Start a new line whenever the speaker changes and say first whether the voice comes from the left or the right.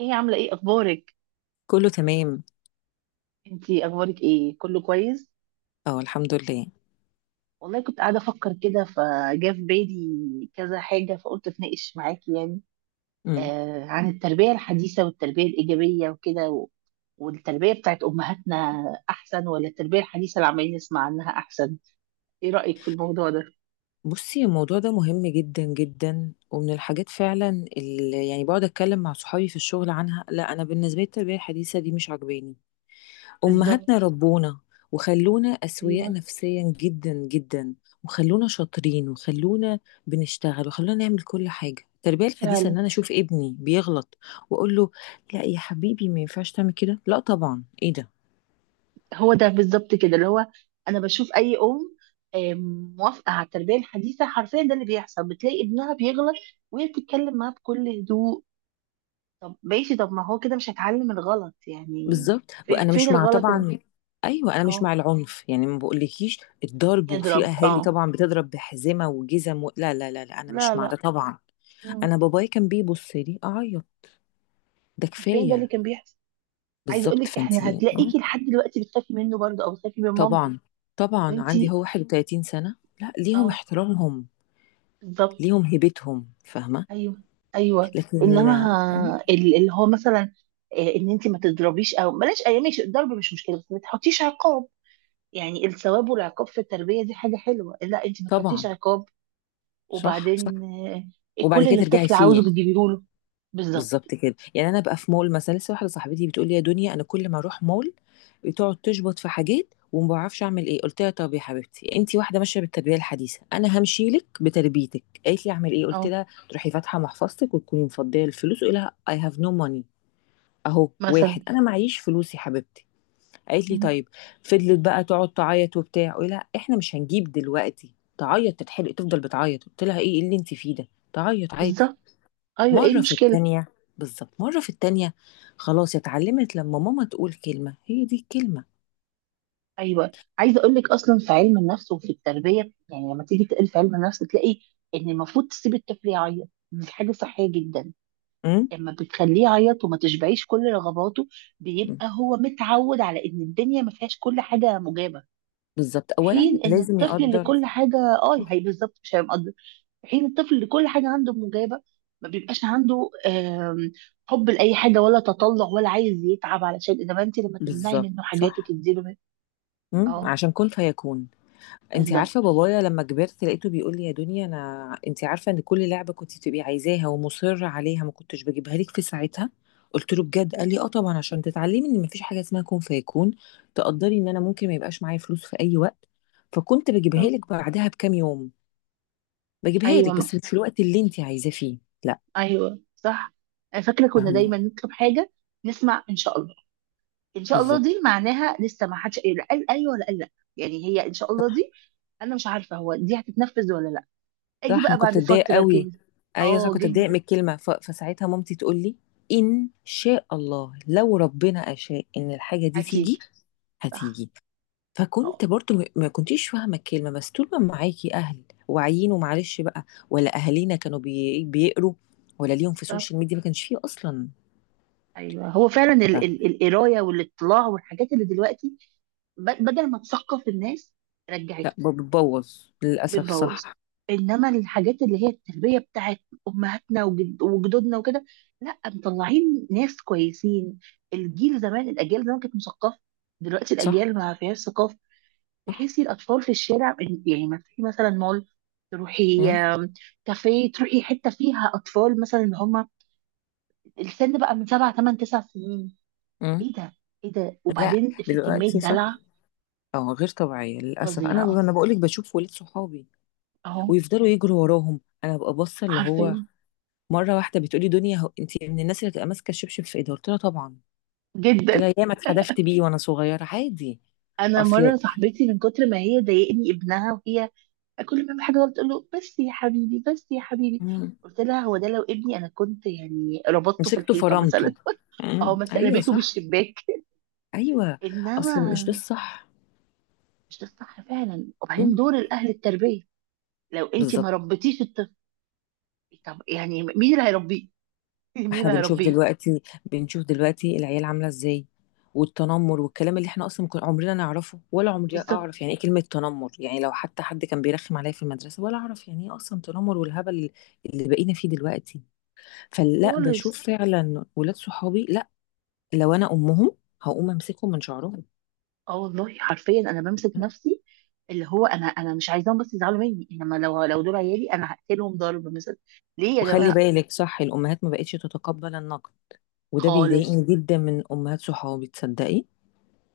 right: ايه، عاملة ايه؟ اخبارك؟
left: كله تمام.
right: انتي اخبارك ايه؟ كله كويس؟
left: اه، الحمد لله.
right: والله كنت قاعدة افكر كده، فجاء في بالي كذا حاجة فقلت اتناقش معاكي يعني
left: امم.
right: عن التربية الحديثة والتربية الإيجابية وكده. والتربية بتاعت أمهاتنا أحسن ولا التربية الحديثة اللي عمالين نسمع عنها أحسن؟ ايه رأيك في الموضوع ده؟
left: بصي، الموضوع ده مهم جدا جدا، ومن الحاجات فعلا اللي يعني بقعد اتكلم مع صحابي في الشغل عنها. لا، انا بالنسبه لي التربيه الحديثه دي مش عجباني. امهاتنا
right: بالظبط.
left: ربونا، وخلونا اسوياء
right: ايوه،
left: نفسيا جدا جدا، وخلونا شاطرين، وخلونا بنشتغل، وخلونا نعمل كل حاجه. التربيه الحديثه
right: فعلا.
left: ان انا اشوف ابني بيغلط واقول له لا يا حبيبي ما ينفعش تعمل كده، لا طبعا ايه ده.
right: هو ده بالظبط كده اللي هو انا بشوف اي ام موافقه على التربيه الحديثه حرفيا، ده اللي بيحصل، بتلاقي ابنها بيغلط وهي بتتكلم معاه بكل هدوء. طب ماشي، طب ما هو كده مش هيتعلم الغلط يعني؟
left: بالظبط.
right: فين
left: وانا
right: فين
left: مش مع
right: الغلط اللي
left: طبعا. ايوه انا مش
right: اه
left: مع العنف يعني، ما بقولكيش الضرب، وفي
right: يضرب؟
left: اهالي
right: اه
left: طبعا بتضرب بحزمه وجزم و... لا لا لا لا انا
right: لا
left: مش مع ده
right: لا.
left: طبعا.
right: مم.
left: انا باباي كان بيبص لي اعيط، ده
right: عارفين ده اللي
left: كفايه.
right: كان بيحصل. عايزه اقول
left: بالظبط.
right: لك احنا
left: فانتي
right: هتلاقيكي لحد دلوقتي بتخافي منه برضه او بتخافي من مامتك.
left: طبعا طبعا. عندي
right: وانتي
left: هو 31 سنه، لا ليهم
right: اه،
left: احترامهم،
right: بالظبط.
left: ليهم هيبتهم فاهمه.
right: ايوه ايوه.
left: لكن
right: انما اللي هو مثلا ان انت ما تضربيش، او بلاش، اي ماشي، الضرب مش مشكله، بس ما تحطيش عقاب. يعني الثواب والعقاب في التربيه دي حاجه حلوه، لا انت ما تحطيش
left: طبعا.
right: عقاب
left: صح صح.
right: وبعدين
left: وبعد
right: كل
left: كده
right: اللي
left: ترجعي
right: الطفل عاوزه
left: فيه.
right: بتجيبيه له. بالظبط.
left: بالظبط كده يعني. انا بقى في مول مثلا، لسه واحده صاحبتي بتقول لي يا دنيا انا كل ما اروح مول بتقعد تشبط في حاجات وما بعرفش اعمل ايه. قلت لها طب يا حبيبتي انت واحده ماشيه بالتربيه الحديثه، انا همشي لك بتربيتك. قالت لي اعمل ايه. قلت
right: اه
left: لها تروحي فاتحه محفظتك وتكوني مفضيه الفلوس وقولي لها اي هاف نو ماني. اهو، واحد
right: مثلا.
left: انا معيش فلوس يا حبيبتي. قالت لي
right: مم.
left: طيب. فضلت بقى تقعد تعيط وبتاع. قولي لها احنا مش هنجيب دلوقتي. تعيط، تتحرق، تفضل بتعيط. قلت لها ايه اللي انت فيه ده، تعيط عادي.
right: بالظبط. ايوه، ايه
left: مرة في
right: المشكله؟
left: التانية، بالظبط مرة في التانية، خلاص اتعلمت لما ماما تقول كلمة هي دي الكلمة.
right: ايوه، عايزه اقول لك اصلا في علم النفس وفي التربيه، يعني لما تيجي تقل في علم النفس تلاقي ان المفروض تسيب الطفل يعيط، دي حاجه صحيه جدا.
left: أم؟
right: لما بتخليه يعيط وما تشبعيش كل رغباته
left: أم.
right: بيبقى هو متعود على ان الدنيا ما فيهاش كل حاجه مجابه.
left: بالظبط،
right: في
left: أولا
right: حين ان
left: لازم
right: الطفل اللي
left: يقدر.
right: كل حاجه اه هي بالظبط، مش هيبقى، في حين الطفل اللي كل حاجه عنده مجابه ما بيبقاش عنده حب لاي حاجه، ولا تطلع، ولا عايز يتعب علشان، انما انت لما تمنعي
left: بالظبط
right: منه حاجات
left: صح.
right: وتديله.
left: أم؟
right: اه
left: عشان كن فيكون. انت عارفة
right: بالظبط.
left: بابايا لما كبرت لقيته بيقول لي يا دنيا أنا، انت عارفة إن كل لعبة كنت تبقي عايزاها ومصرة عليها ما كنتش بجيبها لك في ساعتها. قلت له بجد؟ قال لي اه طبعا، عشان تتعلمي ان مفيش حاجه اسمها كن فيكون، تقدري ان انا ممكن ما يبقاش معايا فلوس في اي وقت، فكنت بجيبها
right: بالظبط.
left: لك بعدها بكام يوم. بجيبها
right: ايوه
left: لك
right: ما.
left: بس مش في الوقت اللي انت عايزاه فيه. لا.
right: ايوه صح. أنا فاكره كنا
left: فاهمه.
right: دايما نطلب حاجه نسمع ان شاء الله، ان شاء الله
left: بالظبط
right: دي معناها لسه ما حدش قال، قال ايوه ولا قال لا، يعني هي ان شاء الله دي انا مش عارفه هو دي هتتنفذ ولا لا، اجي
left: صح. انا
right: بقى
left: كنت
right: بعد
left: اتضايق
right: فتره
left: قوي.
right: كده.
left: ايوه صح،
right: اه
left: كنت اتضايق من
right: جدا.
left: الكلمه فساعتها مامتي تقول لي ان شاء الله لو ربنا اشاء ان الحاجه دي
right: اكيد.
left: تيجي
right: صح.
left: هتيجي.
right: اه
left: فكنت برضو ما كنتيش فاهمه الكلمه، بس طول ما معاكي اهل واعيين ومعلش بقى. ولا اهالينا كانوا بيقروا ولا ليهم في
right: بالظبط.
left: السوشيال ميديا، ما كانش فيه اصلا.
right: ايوه هو فعلا
left: ف...
right: القرايه والاطلاع والحاجات اللي دلوقتي بدل ما تثقف الناس
left: لا
right: رجعتهم،
left: بتبوظ للاسف.
right: بتبوظ.
left: صح.
right: انما الحاجات اللي هي التربيه بتاعت امهاتنا وجدودنا وكده، لا، مطلعين ناس كويسين. الجيل زمان، الاجيال زمان كانت مثقفه، دلوقتي
left: صح
right: الاجيال ما فيهاش ثقافه.
left: صح.
right: تحسي الاطفال في الشارع، يعني ما تروحي مثلا مول، تروحي كافيه، تروحي حته فيها اطفال مثلا اللي هم السن بقى من سبع ثمان تسع سنين.
left: امم.
right: ايه ده، ايه ده؟
left: لا
right: وبعدين في كمية
left: دلوقتي. صح.
right: دلع
left: اه غير طبيعية للأسف. أنا
right: فظيعة.
left: أنا بقولك بشوف ولاد صحابي
right: اهو،
left: ويفضلوا يجروا وراهم، أنا ببقى باصة اللي هو.
right: حرفيا،
left: مرة واحدة بتقولي دنيا هو أنت من الناس اللي تبقى ماسكة الشبشب في إيدها، قلت لها طبعا.
right: جدا.
left: قلت لها ياما اتحدفت بيه وأنا صغيرة عادي.
right: انا
left: أصل.
right: مرة صاحبتي من كتر ما هي ضايقني ابنها، وهي كل ما يعمل حاجة غلط تقول له بس يا حبيبي، بس يا حبيبي،
left: مم.
right: قلت لها هو ده لو ابني انا كنت يعني ربطته في
left: مسكته
right: الحيطة
left: فرمته.
right: مثلا
left: مم.
right: او مثلا
left: أيوه
right: رميته
left: صح.
right: بالشباك.
left: أيوه. أصل مش ده
right: انما
left: الصح.
right: مش ده الصح فعلا، وبعدين
left: مم.
right: دور الاهل التربية، لو انت ما
left: بالظبط.
right: ربيتيش الطفل طب يعني مين اللي هيربيه؟ مين
left: احنا
right: اللي
left: بنشوف
right: هيربيه؟
left: دلوقتي، بنشوف دلوقتي العيال عامله ازاي، والتنمر والكلام اللي احنا اصلا كنا عمرنا نعرفه. ولا عمري
right: بالظبط.
left: اعرف يعني ايه كلمه تنمر. يعني لو حتى حد كان بيرخم عليا في المدرسه، ولا اعرف يعني ايه اصلا تنمر والهبل اللي بقينا فيه دلوقتي. فلا،
right: خالص.
left: بشوف فعلا ولاد صحابي، لا لو انا امهم هقوم امسكهم من شعرهم.
right: اه والله حرفيا انا بمسك نفسي، اللي هو انا مش عايزاهم بس يزعلوا مني، انما لو دول عيالي انا هقتلهم ضرب مثلا. ليه يا
left: وخلي
right: جماعه؟
left: بالك صح، الامهات ما بقتش تتقبل النقد، وده
right: خالص.
left: بيضايقني جدا من امهات صحابي تصدقي.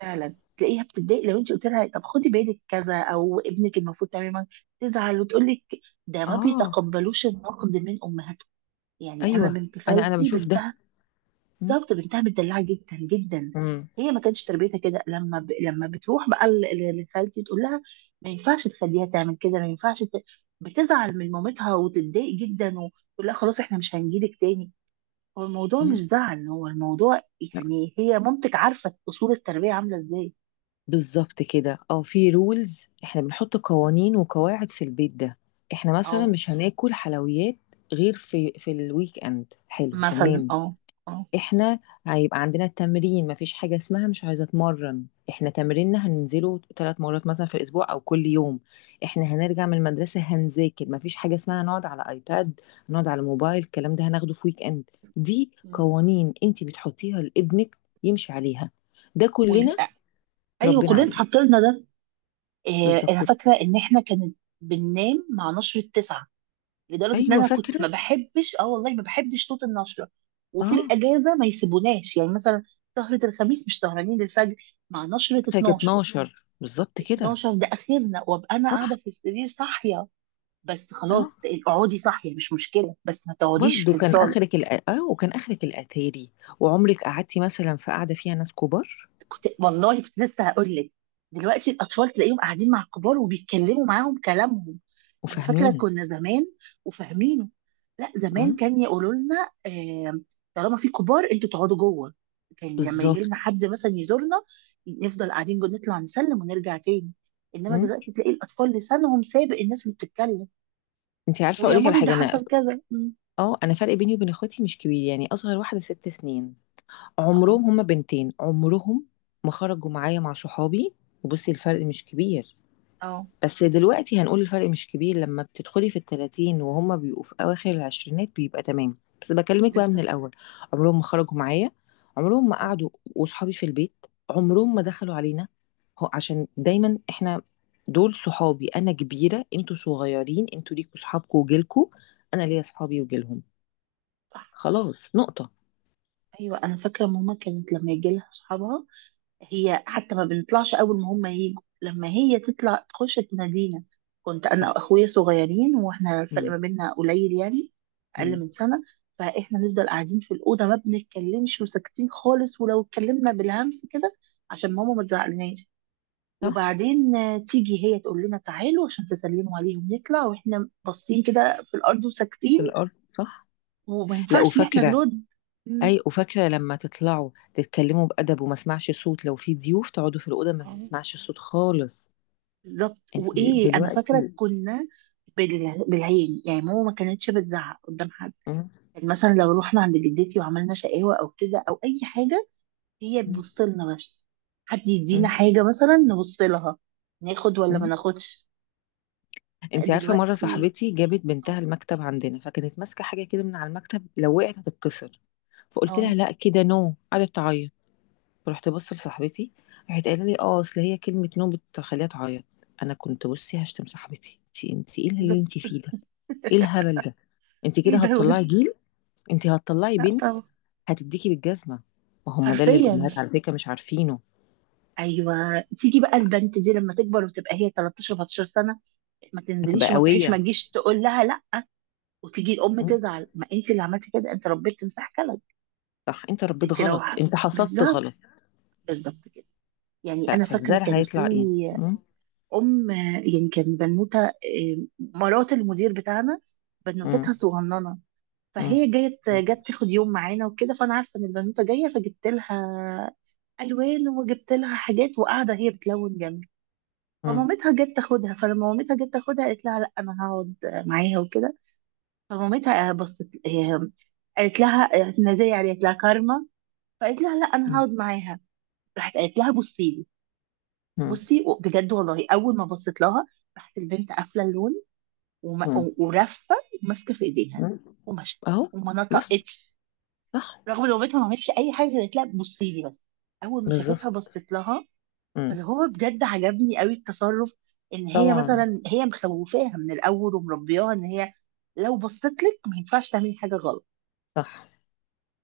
right: فعلا تلاقيها بتتضايق لو انت قلت لها طب خدي بالك كذا او ابنك المفروض تماما، تزعل وتقول لك، ده ما
left: اه.
right: بيتقبلوش النقد من امهاتهم. يعني انا
left: ايوه
right: بنت
left: انا
right: خالتي
left: بشوف ده.
right: بنتها،
left: م-
right: بالظبط، بنتها متدلعه جدا جدا،
left: م-
right: هي ما كانتش تربيتها كده، لما لما بتروح بقى لخالتي تقول لها ما ينفعش تخليها تعمل كده، ما ينفعش بتزعل من مامتها وتتضايق جدا وتقول لها خلاص احنا مش هنجيلك تاني. هو الموضوع مش
left: م.
right: زعل، هو الموضوع يعني هي مامتك عارفه اصول التربيه عامله ازاي.
left: بالظبط كده. اه في رولز، احنا بنحط قوانين وقواعد في البيت ده. احنا مثلا
right: اه
left: مش هناكل حلويات غير في الويك اند. حلو
right: مثلا.
left: تمام.
right: اه اه.
left: احنا هيبقى عندنا تمرين، مفيش حاجة اسمها مش عايزة اتمرن. احنا تمريننا هننزله 3 مرات مثلا في الاسبوع او كل يوم. احنا هنرجع من المدرسة هنذاكر، مفيش حاجة اسمها نقعد على ايباد، نقعد على موبايل، الكلام ده هناخده في ويك اند. دي
right: مم.
left: قوانين انت بتحطيها لابنك يمشي عليها. ده كلنا
right: ويبقى ايوه
left: تربينا
right: كلنا
left: عليه.
right: اتحط لنا ده. إيه،
left: بالظبط.
right: انا فاكره ان احنا كانت بننام مع نشره 9، لدرجه ان
left: ايوه
right: انا كنت ما
left: فاكره
right: بحبش، اه والله ما بحبش صوت النشره. وفي
left: اه،
right: الاجازه ما يسيبوناش يعني مثلا سهره الخميس مش سهرانين للفجر، مع نشره
left: كانت
right: 12،
left: 12 بالظبط كده.
right: 12 ده اخرنا، وابقى انا قاعده
left: صح.
right: في السرير صاحيه، بس
left: اه
right: خلاص اقعدي صاحيه مش مشكله بس ما تقعديش
left: برضه
right: في
left: كان
right: الصاله.
left: اخرك الأ... اه آه، وكان اخرك الاتاري، وعمرك قعدتي مثلا في قعده فيها ناس كبار.
right: كنت والله كنت لسه هقول لك، دلوقتي الاطفال تلاقيهم قاعدين مع الكبار وبيتكلموا معاهم كلامهم. انا فاكره
left: وفاهمين.
right: كنا زمان وفاهمينه، لا، زمان
left: امم.
right: كان يقولوا لنا طالما في كبار انتوا تقعدوا جوه. كان لما يجي
left: بالظبط.
right: لنا حد مثلا يزورنا نفضل قاعدين جوه، نطلع نسلم ونرجع تاني، انما
left: امم.
right: دلوقتي تلاقي الاطفال لسانهم سابق الناس اللي بتتكلم.
left: انت عارفه
right: ويا
left: اقول لك على
right: مامي ده
left: حاجه، انا
right: حصل كذا. مم.
left: اه انا فرق بيني وبين اخواتي مش كبير يعني، اصغر واحده 6 سنين.
right: اه
left: عمرهم هما بنتين، عمرهم ما خرجوا معايا مع صحابي. وبصي الفرق مش كبير،
right: اه
left: بس دلوقتي هنقول الفرق مش كبير لما بتدخلي في التلاتين وهما بيبقوا في أواخر العشرينات بيبقى تمام، بس بكلمك بقى من
right: بالظبط.
left: الأول. عمرهم ما خرجوا معايا، عمرهم ما
right: اه
left: قعدوا، وصحابي في البيت عمرهم ما دخلوا علينا. هو عشان دايما احنا، دول صحابي أنا كبيرة، انتوا صغيرين، انتوا ليكوا صحابكوا وجيلكوا، أنا ليا صحابي وجيلهم.
right: صح.
left: خلاص نقطة.
right: ايوه انا فاكره ماما كانت لما يجي لها اصحابها هي حتى ما بنطلعش، اول ما هم يجوا لما هي تطلع تخش تنادينا. كنت انا
left: صح.
right: واخويا صغيرين واحنا الفرق
left: مم.
right: ما بيننا قليل يعني، اقل
left: مم.
right: من سنه، فاحنا نفضل قاعدين في الاوضه ما بنتكلمش وساكتين خالص، ولو اتكلمنا بالهمس كده عشان ماما ما تزعلناش.
left: صح
right: وبعدين تيجي هي تقول لنا تعالوا عشان تسلموا عليهم، نطلع واحنا باصين كده في الارض وساكتين،
left: في الأرض صح.
right: وما
left: لا
right: ينفعش ان احنا
left: وفاكرة.
right: نرد.
left: اي، وفاكره لما تطلعوا تتكلموا بادب وما اسمعش صوت، لو في ضيوف تقعدوا في الاوضه ما
right: مم.
left: بسمعش صوت خالص.
right: بالظبط.
left: انت
right: وايه، انا
left: دلوقتي.
right: فاكره كنا بالعين يعني، ماما ما كانتش بتزعق قدام حد.
left: مم.
right: يعني مثلا لو رحنا عند جدتي وعملنا شقاوه او كده او اي حاجه، هي تبص لنا بس. حد يدينا
left: مم.
right: حاجه مثلا نبص لها، ناخد ولا ما
left: مم.
right: ناخدش. لا،
left: انت عارفه مره
right: دلوقتي.
left: صاحبتي جابت
right: اه.
left: بنتها المكتب عندنا، فكانت ماسكه حاجه كده من على المكتب لو وقعت هتتكسر، فقلت
right: آه،
left: لها لا كده نو. قعدت تعيط. رحت بص لصاحبتي، راحت قايله لي اه اصل هي كلمه نو بتخليها تعيط. انا كنت بصي هشتم صاحبتي، انت ايه اللي
right: بالظبط.
left: انت فيه ده، ايه الهبل ده. انت
right: ايه
left: كده
right: دوت.
left: هتطلعي جيل، انتي هتطلعي
right: لا
left: بنت
right: طبعا.
left: هتديكي بالجزمة. ما هم ده اللي
right: حرفيا.
left: الأمهات على فكرة مش عارفينه.
right: ايوه، تيجي بقى البنت دي لما تكبر وتبقى هي 13 14 سنه، ما
left: هتبقى
right: تنزليش وما تروحيش، ما
left: قوية.
right: تجيش تقول لها لا، وتيجي الام
left: مم.
right: تزعل، ما انت اللي عملتي كده، انت ربيت تمساح، كلب.
left: صح انت ربيت
right: انت لو
left: غلط،
right: ح-،
left: انت حصدت
right: بالظبط
left: غلط.
right: بالظبط كده. يعني انا فاكره
left: فالزرع
right: كان في
left: هيطلع ايه. مم.
right: ام، يعني كان بنوته مرات المدير بتاعنا
left: مم.
right: بنوتتها صغننه،
left: مم.
right: فهي جت تاخد يوم معانا وكده، فانا عارفه ان البنوته جايه فجبت لها الوان وجبت لها حاجات، وقاعده هي بتلون جنبي.
left: مم.
right: فمامتها جت تاخدها، فلما مامتها جت تاخدها قالت لها لا انا هقعد معاها وكده، فمامتها بصت قالت لها احنا زي يعني، قالت لها كارما. فقالت لها لا انا
left: مم.
right: هقعد معاها. راحت قالت لها بصي لي،
left: مم.
right: بصي بجد والله اول ما بصيت لها راحت البنت قافله اللون وم-
left: مم.
right: ورفه وماسكه في ايديها
left: مم.
right: ومشت
left: اهو.
right: وما
left: بس.
right: نطقتش.
left: صح.
right: رغم ان بنتها ما عملتش اي حاجه، قالت لها بصي لي بس، اول ما شافتها
left: بالظبط.
right: بصيت لها.
left: مم.
right: فاللي هو بجد عجبني قوي التصرف، ان هي
left: طبعا.
right: مثلا هي مخوفاها من الاول ومربياها ان هي لو بصيت لك ما ينفعش تعملي حاجه غلط.
left: صح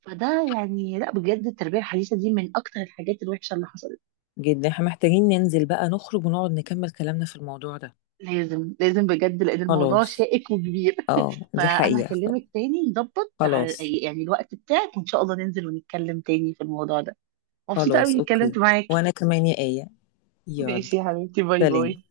right: فده يعني لا، بجد التربيه الحديثه دي من اكتر الحاجات الوحشه اللي حصلت.
left: جدا. احنا محتاجين ننزل بقى نخرج ونقعد نكمل كلامنا في الموضوع ده.
right: لازم لازم بجد لان الموضوع
left: خلاص.
right: شائك وكبير
left: اه دي
right: فانا
left: حقيقة.
right: هكلمك تاني نظبط على
left: خلاص.
right: يعني الوقت بتاعك وان شاء الله ننزل ونتكلم تاني في الموضوع ده. مبسوطة قوي
left: خلاص
right: اني
left: اوكي.
right: اتكلمت معاكي.
left: وانا كمان يا آية. يلا.
right: ماشي يا حبيبتي، باي
left: سليم.
right: باي.